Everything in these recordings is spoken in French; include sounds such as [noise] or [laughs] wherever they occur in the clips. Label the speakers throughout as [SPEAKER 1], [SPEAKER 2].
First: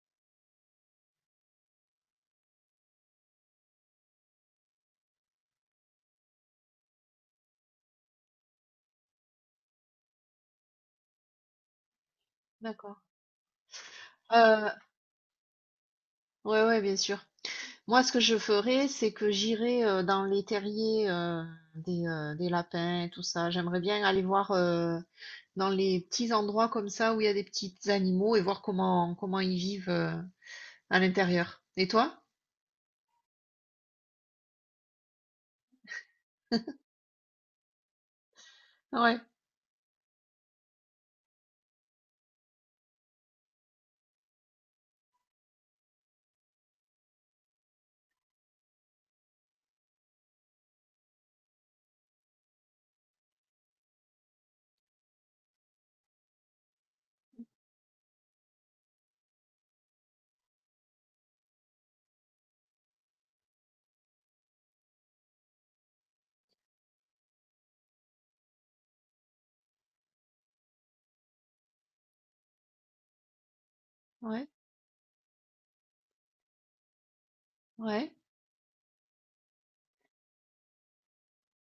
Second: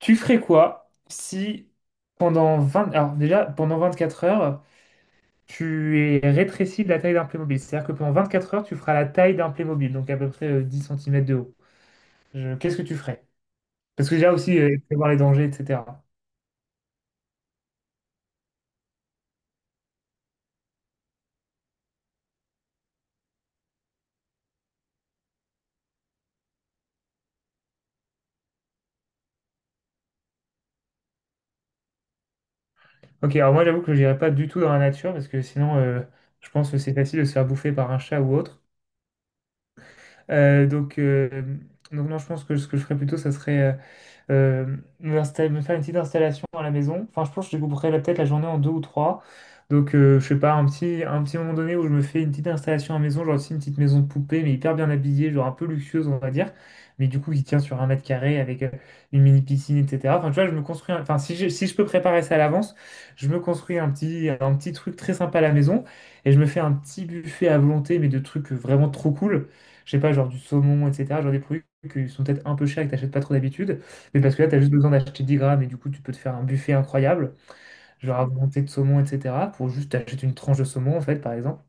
[SPEAKER 1] Tu ferais quoi si pendant 20 alors déjà, pendant 24 heures, tu es rétréci de la taille d'un Playmobil. C'est-à-dire que pendant 24 heures, tu feras la taille d'un Playmobil, donc à peu près 10 cm de haut. Qu'est-ce que tu
[SPEAKER 2] D'accord.
[SPEAKER 1] ferais? Parce que déjà aussi,
[SPEAKER 2] Heu,
[SPEAKER 1] prévoir les dangers, etc.
[SPEAKER 2] ouais, ouais, bien sûr. Moi, ce que je ferais, c'est que j'irais, dans les terriers, des lapins et tout ça. J'aimerais bien aller voir, dans les petits endroits comme ça où il y a des petits animaux et voir comment ils vivent, à l'intérieur. Et toi?
[SPEAKER 1] Ok, alors moi j'avoue que je n'irai pas du tout dans la nature, parce que sinon, je pense que c'est facile de se faire bouffer par un chat ou autre.
[SPEAKER 2] Ouais,
[SPEAKER 1] Euh, donc, euh, donc non, je pense que ce que je ferais plutôt, ça serait me faire une petite installation à la maison. Enfin, je pense que je découperai peut-être la journée en deux ou trois. Je sais pas, un petit moment donné où je me fais une petite installation à la maison, genre aussi une petite maison de poupée, mais hyper bien habillée, genre un peu luxueuse, on va dire, mais du coup qui tient sur un mètre carré avec une mini piscine, etc. Enfin, tu vois, je me construis, enfin, si je peux préparer ça à l'avance, je me construis un petit truc très sympa à la maison et je me fais un petit buffet à volonté, mais de trucs vraiment trop cool. Je sais pas, genre du saumon, etc., genre des produits qui sont peut-être un peu chers et que t'achètes pas trop d'habitude. Mais parce que
[SPEAKER 2] ouais,
[SPEAKER 1] là, tu as juste besoin d'acheter 10 grammes et du coup, tu peux te faire un buffet incroyable,
[SPEAKER 2] ouais,
[SPEAKER 1] genre augmenté de saumon, etc., pour juste acheter une tranche de saumon, en fait, par exemple.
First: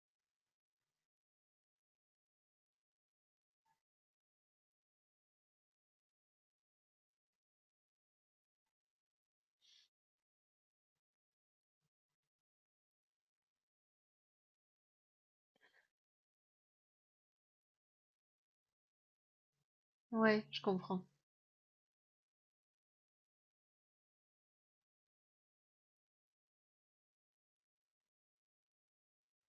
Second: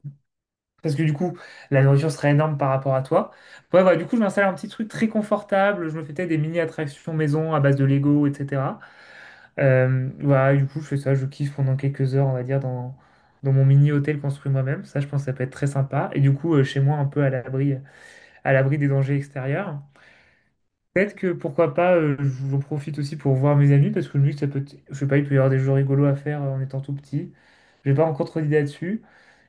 [SPEAKER 1] Parce que du coup, la nourriture serait énorme par rapport à toi. Ouais, voilà, du coup, je m'installe un petit truc très confortable. Je me fais peut-être des mini-attractions maison à base de Lego, etc. Voilà, du coup, je fais ça, je kiffe pendant quelques heures, on va dire, dans mon mini-hôtel construit moi-même. Ça, je pense que ça peut être très sympa. Et du coup, chez moi, un peu à l'abri des dangers extérieurs.
[SPEAKER 2] ouais, je comprends.
[SPEAKER 1] Peut-être que pourquoi pas, j'en profite aussi pour voir mes amis parce que le que ça peut, je sais pas, il peut y avoir des jeux rigolos à faire en étant tout petit. J'ai pas encore trop d'idées là-dessus.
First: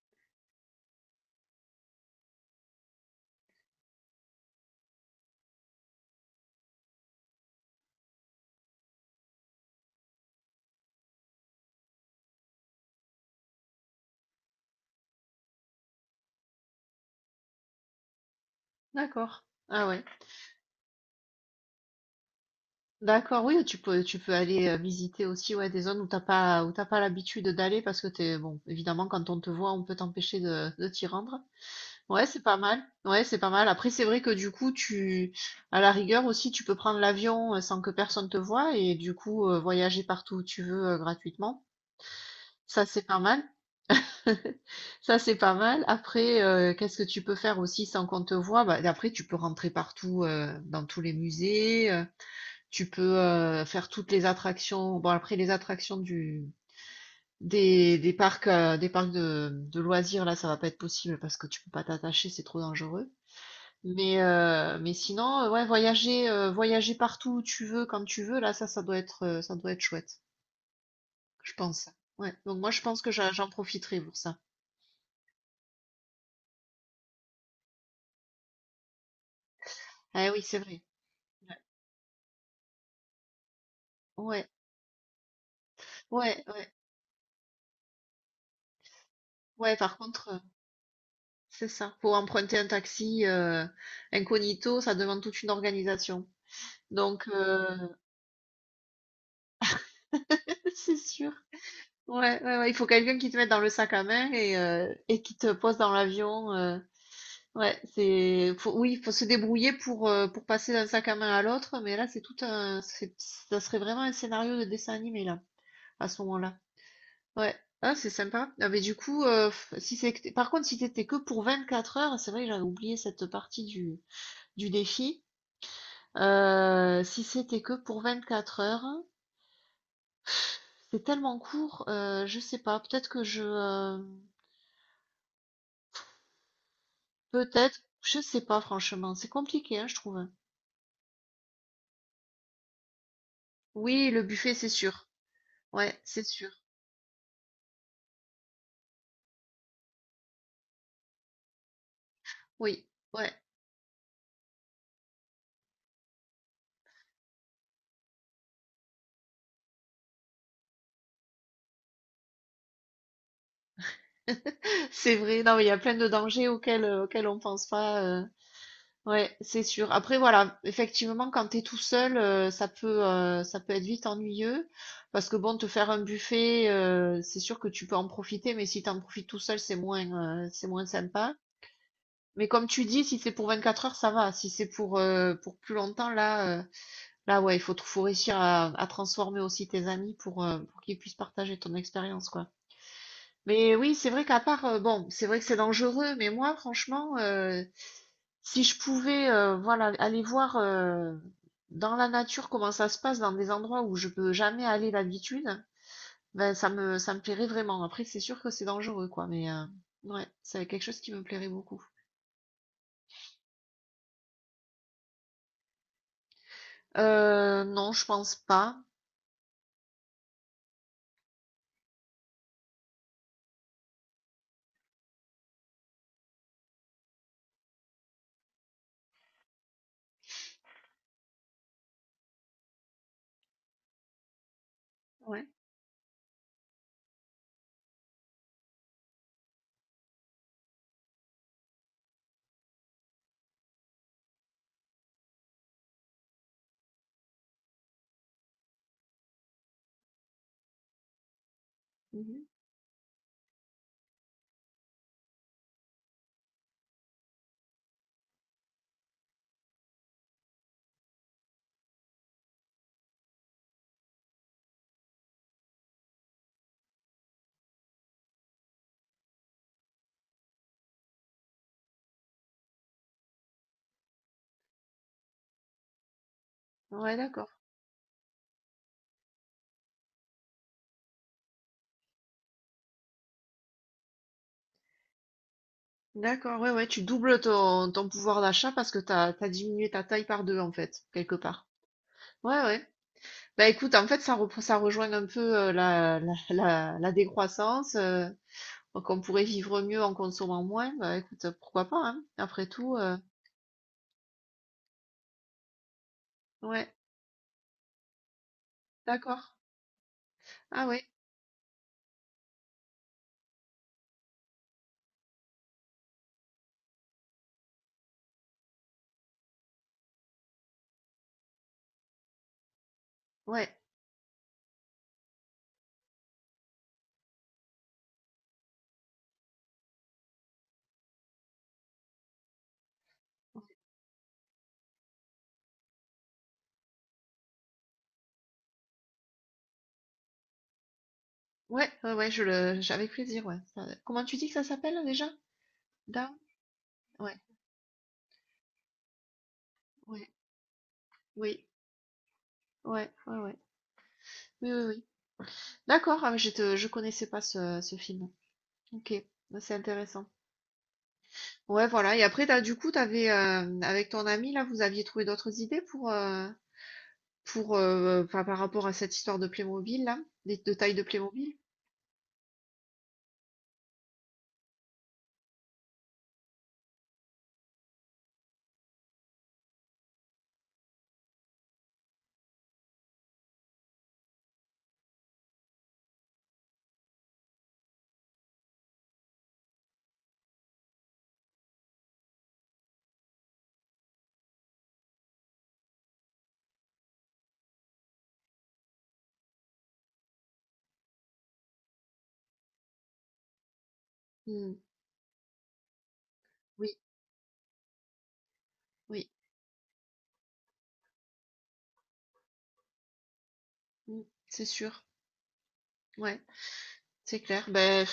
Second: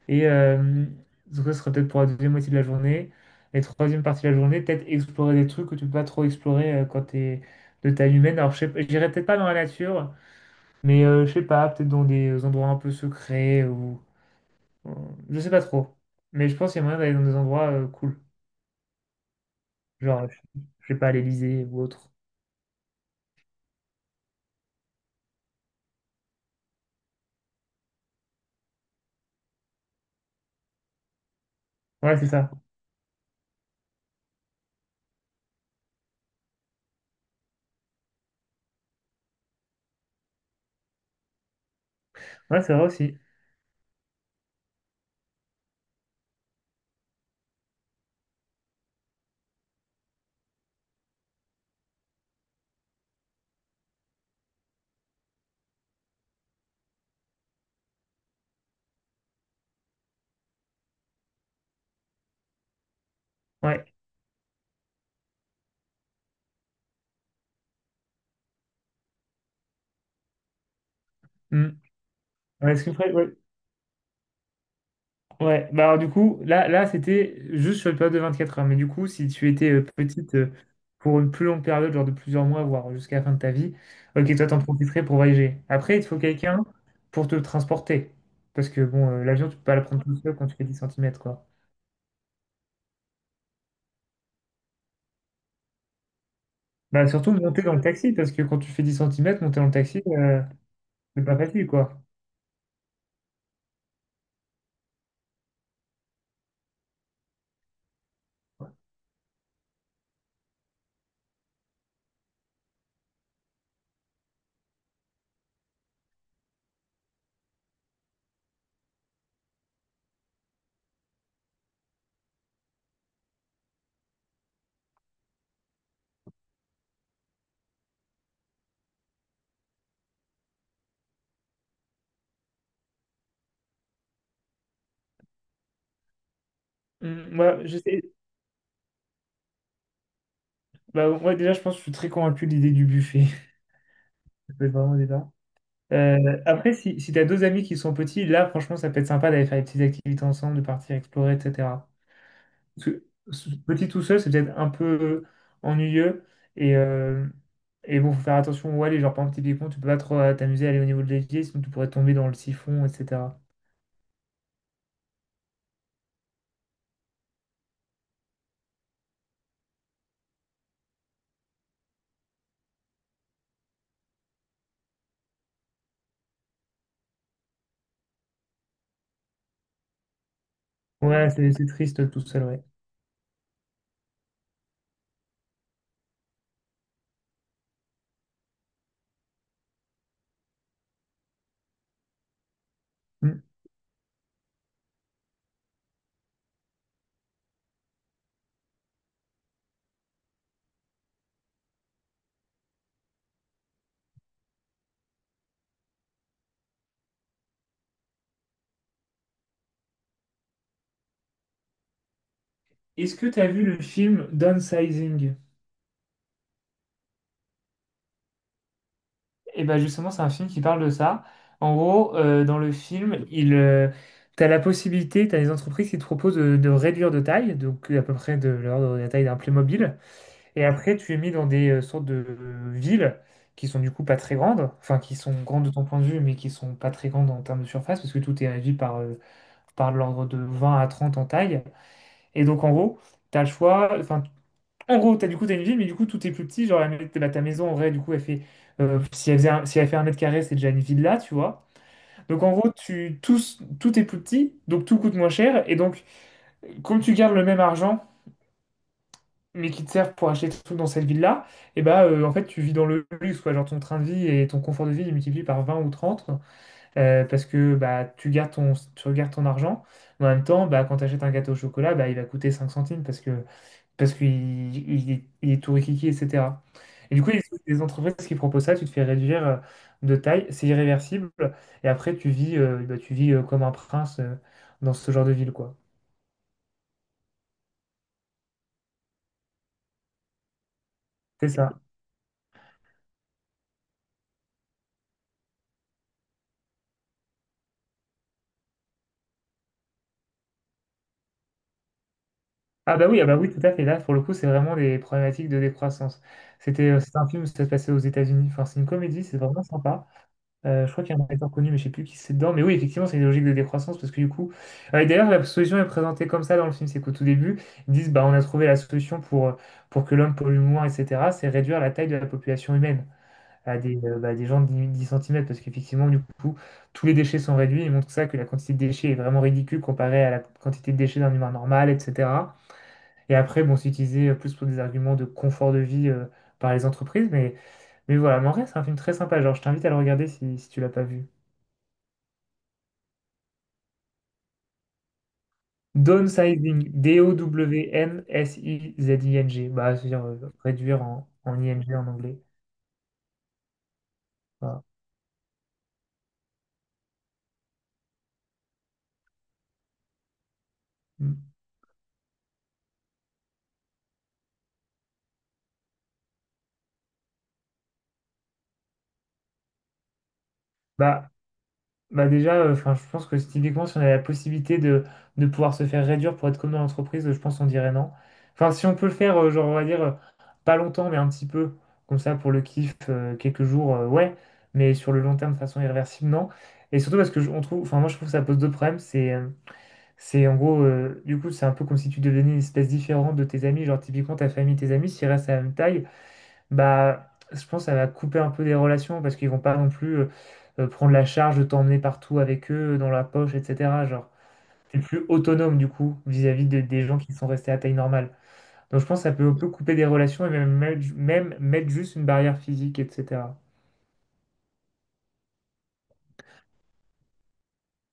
[SPEAKER 1] Et euh, donc ça serait peut-être pour la deuxième moitié de la journée. Et troisième partie de la journée, peut-être explorer des trucs que tu peux pas trop explorer quand t'es de taille humaine. Alors je sais, pas- j'irai peut-être pas dans la nature, mais je sais pas, peut-être dans des endroits un peu secrets je sais pas trop. Mais je pense qu'il y a moyen d'aller dans des endroits cool,
[SPEAKER 2] D'accord. Ah ouais.
[SPEAKER 1] genre je sais pas à l'Élysée ou autre.
[SPEAKER 2] D'accord, oui, tu peux aller, visiter aussi, ouais, des zones où t'as pas l'habitude d'aller parce que t'es bon, évidemment, quand on te voit, on peut t'empêcher de t'y rendre.
[SPEAKER 1] Ouais,
[SPEAKER 2] Ouais,
[SPEAKER 1] c'est
[SPEAKER 2] c'est
[SPEAKER 1] ça.
[SPEAKER 2] pas mal. Ouais, c'est pas mal. Après, c'est vrai que du coup, tu, à la rigueur aussi, tu peux prendre l'avion sans que personne te voie et du coup, voyager partout où tu veux gratuitement.
[SPEAKER 1] Ouais, c'est
[SPEAKER 2] Ça,
[SPEAKER 1] vrai
[SPEAKER 2] c'est pas
[SPEAKER 1] aussi.
[SPEAKER 2] mal. [laughs] Ça, c'est pas mal. Après, qu'est-ce que tu peux faire aussi sans qu'on te voie? Bah, après, tu peux rentrer partout, dans tous les musées. Tu peux faire toutes les attractions. Bon, après, les attractions du des parcs de loisirs, là, ça va pas être possible parce que tu peux pas t'attacher, c'est trop dangereux.
[SPEAKER 1] Ouais.
[SPEAKER 2] Mais sinon, ouais, voyager partout où tu veux, quand tu veux, là, ça doit être chouette, je
[SPEAKER 1] Hmm.
[SPEAKER 2] pense. Ouais, donc moi,
[SPEAKER 1] Ouais,
[SPEAKER 2] je pense que j'en
[SPEAKER 1] Ouais.
[SPEAKER 2] j'en profiterai pour ça.
[SPEAKER 1] Ouais. Bah, alors, du coup, là c'était juste sur une période de 24 heures. Mais du coup, si tu étais
[SPEAKER 2] Ah
[SPEAKER 1] petite
[SPEAKER 2] oui, c'est vrai.
[SPEAKER 1] pour une plus
[SPEAKER 2] Ouais,
[SPEAKER 1] longue période, genre de plusieurs mois, voire jusqu'à la fin de ta vie, ok,
[SPEAKER 2] ouais,
[SPEAKER 1] toi, t'en profiterais pour voyager. Après, il te faut
[SPEAKER 2] ouais,
[SPEAKER 1] quelqu'un
[SPEAKER 2] ouais,
[SPEAKER 1] pour te transporter. Parce que, bon, l'avion, tu peux
[SPEAKER 2] ouais,
[SPEAKER 1] pas le
[SPEAKER 2] par
[SPEAKER 1] prendre tout
[SPEAKER 2] contre,
[SPEAKER 1] seul quand tu fais 10 cm, quoi.
[SPEAKER 2] c'est ça, pour emprunter un taxi, incognito, ça demande toute une organisation.
[SPEAKER 1] Bah,
[SPEAKER 2] Donc,
[SPEAKER 1] surtout monter dans le
[SPEAKER 2] heu,
[SPEAKER 1] taxi, parce que quand tu fais 10 cm, monter dans le taxi,
[SPEAKER 2] [laughs] c'est
[SPEAKER 1] c'est
[SPEAKER 2] sûr.
[SPEAKER 1] pas facile, quoi.
[SPEAKER 2] Ouais, ouais, ouais, il faut quelqu'un qui te mette dans le sac à main et qui te pose dans l'avion, Ouais, c'est faut, oui, faut se débrouiller pour passer d'un sac à main à l'autre, mais là c'est tout un c'est- ça serait vraiment un scénario de dessin animé là à ce moment-là. Ouais. Ah, c'est sympa. Ah, mais du coup si par contre si t'étais que pour 24 heures, c'est vrai que j'avais oublié cette partie du défi. Si c'était que pour 24 heures, c'est tellement court, je sais pas, peut-être que je
[SPEAKER 1] Hmm. Moi, je
[SPEAKER 2] peut-être
[SPEAKER 1] sais.
[SPEAKER 2] je sais pas franchement, c'est compliqué hein, je trouve.
[SPEAKER 1] Bah, moi, déjà, je pense que je suis très convaincu de l'idée du buffet. [laughs]
[SPEAKER 2] Oui, le buffet
[SPEAKER 1] Ça peut
[SPEAKER 2] c'est
[SPEAKER 1] être vraiment
[SPEAKER 2] sûr.
[SPEAKER 1] débat.
[SPEAKER 2] Ouais, c'est sûr.
[SPEAKER 1] Après, si t'as deux amis qui sont petits, là, franchement, ça peut être sympa d'aller faire des petites activités ensemble, de partir explorer, etc. Parce
[SPEAKER 2] Oui,
[SPEAKER 1] que
[SPEAKER 2] ouais,
[SPEAKER 1] petit tout seul, c'est peut-être un peu ennuyeux. Et, euh, et bon, faut faire attention où aller. Genre, par exemple, typiquement, tu peux pas trop t'amuser à aller au niveau de l'évier, sinon tu pourrais tomber dans le siphon, etc.
[SPEAKER 2] [laughs] c'est vrai. Non, mais il y a plein de dangers auxquels on pense pas. Ouais, c'est sûr. Après, voilà, effectivement, quand t'es tout seul, ça peut être vite ennuyeux. Parce que bon, te faire un buffet, c'est sûr que tu peux en profiter, mais si t'en profites tout seul, c'est moins
[SPEAKER 1] Ouais,
[SPEAKER 2] sympa.
[SPEAKER 1] c'est triste tout seul,
[SPEAKER 2] Mais
[SPEAKER 1] ouais.
[SPEAKER 2] comme tu dis, si c'est pour 24 heures, ça va. Si c'est pour plus longtemps, là, ouais, faut réussir à transformer aussi tes amis pour qu'ils puissent partager ton expérience, quoi.
[SPEAKER 1] Mm.
[SPEAKER 2] Mais oui, c'est vrai qu'à part, bon, c'est vrai que c'est dangereux, mais moi, franchement, si je pouvais, voilà, aller voir dans la nature comment ça se passe dans des endroits où je peux jamais aller d'habitude, ben ça me plairait vraiment. Après, c'est sûr que c'est dangereux, quoi, mais ouais, c'est quelque chose qui me plairait beaucoup.
[SPEAKER 1] Est-ce que t'as vu le film Downsizing?
[SPEAKER 2] Non, je pense pas.
[SPEAKER 1] Et ben justement, c'est un film qui parle de ça. En gros, dans le film, tu as la possibilité, tu as des entreprises qui te proposent de réduire de taille, donc à peu près de l'ordre de la taille d'un Playmobil. Et après, tu es mis dans des sortes de villes qui sont du coup pas très grandes, enfin qui sont
[SPEAKER 2] Ouais.
[SPEAKER 1] grandes de ton point de vue, mais qui sont pas très grandes en termes de surface, parce que tout est régi par l'ordre de 20 à 30 en taille. Et donc en gros, tu as le choix, enfin, en gros, t'as du coup, t'as une ville, mais du coup, tout est plus petit. Genre, bah, ta maison, en vrai, du coup, elle fait, si elle fait un mètre carré, c'est déjà une villa, tu vois.
[SPEAKER 2] Mhm.
[SPEAKER 1] Donc, en gros, tout est plus petit, donc tout coûte moins cher. Et donc, comme tu gardes le même argent, mais qui te sert pour acheter des trucs dans cette ville-là, et bah, en fait, tu vis dans le luxe, quoi. Genre, ton train de vie et ton confort de vie, il multiplie par 20 ou 30, parce que bah, tu gardes ton argent. Mais en même temps, bah, quand tu achètes un gâteau au chocolat, bah, il va coûter 5 centimes, parce que parce qu'il il est tout rikiki, etc. Et
[SPEAKER 2] Ouais,
[SPEAKER 1] du coup, il y a
[SPEAKER 2] d'accord.
[SPEAKER 1] des entreprises qui proposent ça, tu te fais réduire de taille, c'est irréversible, et après tu vis, comme un prince dans ce genre de ville, quoi.
[SPEAKER 2] D'accord, ouais, ouais, tu doubles ton pouvoir d'achat parce que t'as diminué ta taille par deux, en fait, quelque
[SPEAKER 1] C'est
[SPEAKER 2] part.
[SPEAKER 1] ça.
[SPEAKER 2] Ouais, ouais. Bah écoute, en fait, ça rejoint un peu la décroissance, donc on pourrait vivre mieux en consommant moins. Bah écoute, pourquoi pas, hein, après tout. Euh,
[SPEAKER 1] Ah bah oui, tout à fait. Là, pour le coup, c'est vraiment des problématiques de décroissance. C'était,
[SPEAKER 2] ouais,
[SPEAKER 1] euh, c'est un film, ça se passait aux États-Unis. Enfin, c'est une comédie, c'est
[SPEAKER 2] d'accord.
[SPEAKER 1] vraiment sympa.
[SPEAKER 2] Ah
[SPEAKER 1] Je crois
[SPEAKER 2] ouais,
[SPEAKER 1] qu'il y a un acteur connu, mais je sais plus qui c'est dedans. Mais oui, effectivement, c'est une logique de décroissance parce que du coup. Et d'ailleurs, la solution est présentée comme ça dans le film, c'est qu'au tout début, ils disent bah on a trouvé la solution pour que l'homme pollue moins, etc. C'est réduire la taille de la population humaine
[SPEAKER 2] ouais,
[SPEAKER 1] à des gens de 10 10 cm parce qu'effectivement, du coup, tous les déchets sont réduits. Ils montrent ça que la quantité de déchets est vraiment ridicule comparée à la quantité de déchets d'un humain normal, etc. Et après, bon, c'est utilisé plus pour des arguments de confort de vie par les entreprises, mais voilà, mais en vrai, c'est un film très sympa. Genre, je t'invite à le regarder si tu l'as pas vu.
[SPEAKER 2] ouais, ouais, ouais, avec plaisir, ouais. Ça, comment tu dis que ça s'appelle déjà? Down?
[SPEAKER 1] Downsizing,
[SPEAKER 2] Ouais,
[SPEAKER 1] Downsizing, bah, c'est-à-dire
[SPEAKER 2] ouais,
[SPEAKER 1] réduire en
[SPEAKER 2] oui,
[SPEAKER 1] ING en anglais.
[SPEAKER 2] ouais, ouais, ouais. Oui,
[SPEAKER 1] Voilà.
[SPEAKER 2] oui, oui. D'accord, ah, mais je connaissais pas ce film. Ok, bah, c'est intéressant.
[SPEAKER 1] Mm.
[SPEAKER 2] Ouais, voilà. Et après, t'avais, avec ton ami, là, vous aviez trouvé d'autres idées pour... Pour, enfin, par rapport à cette histoire de Playmobil là, des de taille de
[SPEAKER 1] Bah,
[SPEAKER 2] Playmobil?
[SPEAKER 1] bah déjà, enfin, je pense que typiquement, si on a la possibilité de pouvoir se faire réduire pour être comme dans l'entreprise, je pense qu'on dirait non. Enfin, si on peut le faire, genre, on va dire, pas longtemps, mais un petit peu, comme ça, pour le kiff, quelques jours, ouais, mais sur le long terme, de façon irréversible, non. Et surtout parce que on trouve, enfin, moi, je trouve que ça pose deux problèmes, c'est en gros, du coup, c'est un peu comme si tu devenais une espèce différente de tes amis. Genre, typiquement, ta famille, tes amis, s'ils restent à la même taille, bah, je pense que ça va couper un peu des relations parce qu'ils vont pas non plus prendre la charge de t'emmener partout avec eux, dans la poche, etc. Genre,
[SPEAKER 2] Mmh.
[SPEAKER 1] t'es plus autonome, du coup, vis-à-vis
[SPEAKER 2] Oui,
[SPEAKER 1] des gens qui sont restés à taille normale. Donc, je pense que
[SPEAKER 2] oui,
[SPEAKER 1] ça peut un peu couper des relations et même, même mettre juste une barrière physique, etc.
[SPEAKER 2] mmh, c'est sûr. Ouais, c'est clair. Beh,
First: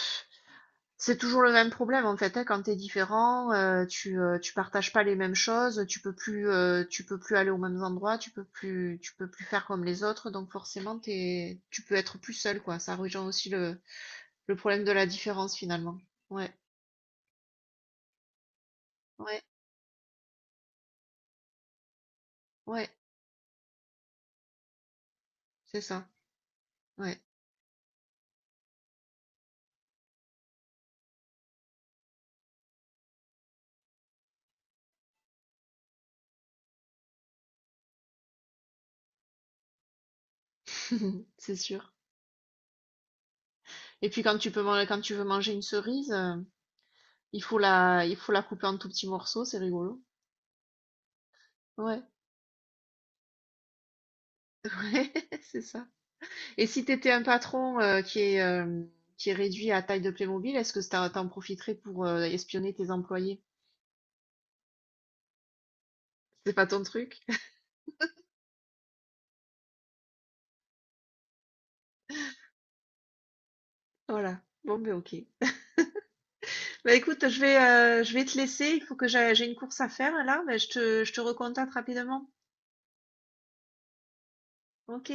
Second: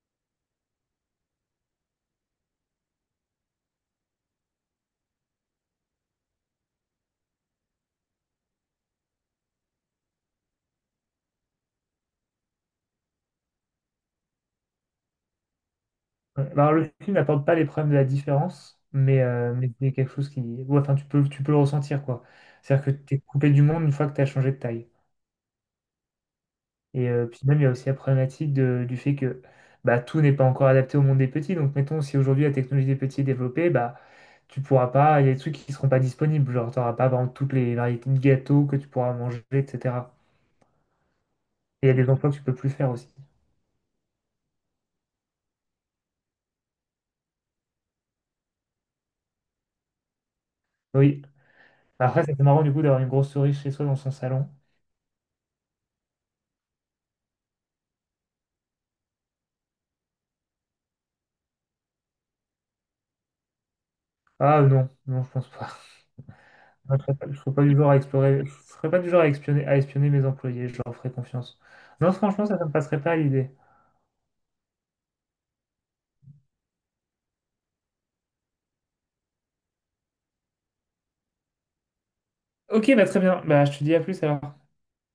[SPEAKER 2] c'est toujours le même problème en fait, hein, quand t'es différent, tu partages pas les mêmes choses, tu peux plus aller aux mêmes endroits, tu peux plus faire comme les autres, donc forcément t'es tu peux être plus seul quoi. Ça rejoint aussi le problème de la différence finalement.
[SPEAKER 1] Ouais.
[SPEAKER 2] Ouais,
[SPEAKER 1] Alors, le film n'apporte pas les problèmes de la différence, mais,
[SPEAKER 2] ouais,
[SPEAKER 1] euh, mais c'est quelque chose qui. Ouais, enfin, tu peux le ressentir, quoi. C'est-à-dire
[SPEAKER 2] ouais,
[SPEAKER 1] que tu es coupé du monde une fois que tu as changé de taille.
[SPEAKER 2] c'est ça, ouais,
[SPEAKER 1] Puis même, il y a aussi la problématique du fait que bah, tout n'est pas encore adapté au monde des petits. Donc, mettons, si aujourd'hui la technologie des petits est développée, bah, tu pourras pas. Il y a des trucs qui ne seront pas disponibles. Genre, tu n'auras pas, par exemple, toutes les variétés de gâteaux que tu pourras manger, etc.
[SPEAKER 2] [laughs] c'est
[SPEAKER 1] Et il y
[SPEAKER 2] sûr.
[SPEAKER 1] a des emplois que tu peux plus faire aussi.
[SPEAKER 2] Et puis quand tu veux manger une cerise, il faut il faut la couper en tout petits morceaux, c'est rigolo.
[SPEAKER 1] Oui.
[SPEAKER 2] Ouais,
[SPEAKER 1] Après, c'est marrant, du coup, d'avoir une grosse souris chez soi dans son salon.
[SPEAKER 2] [laughs] ouais, c'est ça. Et si t'étais un patron qui est réduit à taille de Playmobil, est-ce que t'en t'en profiterais pour espionner tes employés?
[SPEAKER 1] Ah non, non, je pense pas.
[SPEAKER 2] C'est pas ton truc?
[SPEAKER 1] Je serais pas du genre à explorer, je serais pas du genre à espionner, mes employés, je leur ferais confiance. Non, franchement, ça ne me passerait pas à l'idée.
[SPEAKER 2] Voilà. Bon, ben ok. Bah écoute, je vais te laisser. Il faut que j'ai une course à faire là, mais je te recontacte rapidement.
[SPEAKER 1] Ok, bah très bien. Bah, je te dis à plus alors.
[SPEAKER 2] Ok.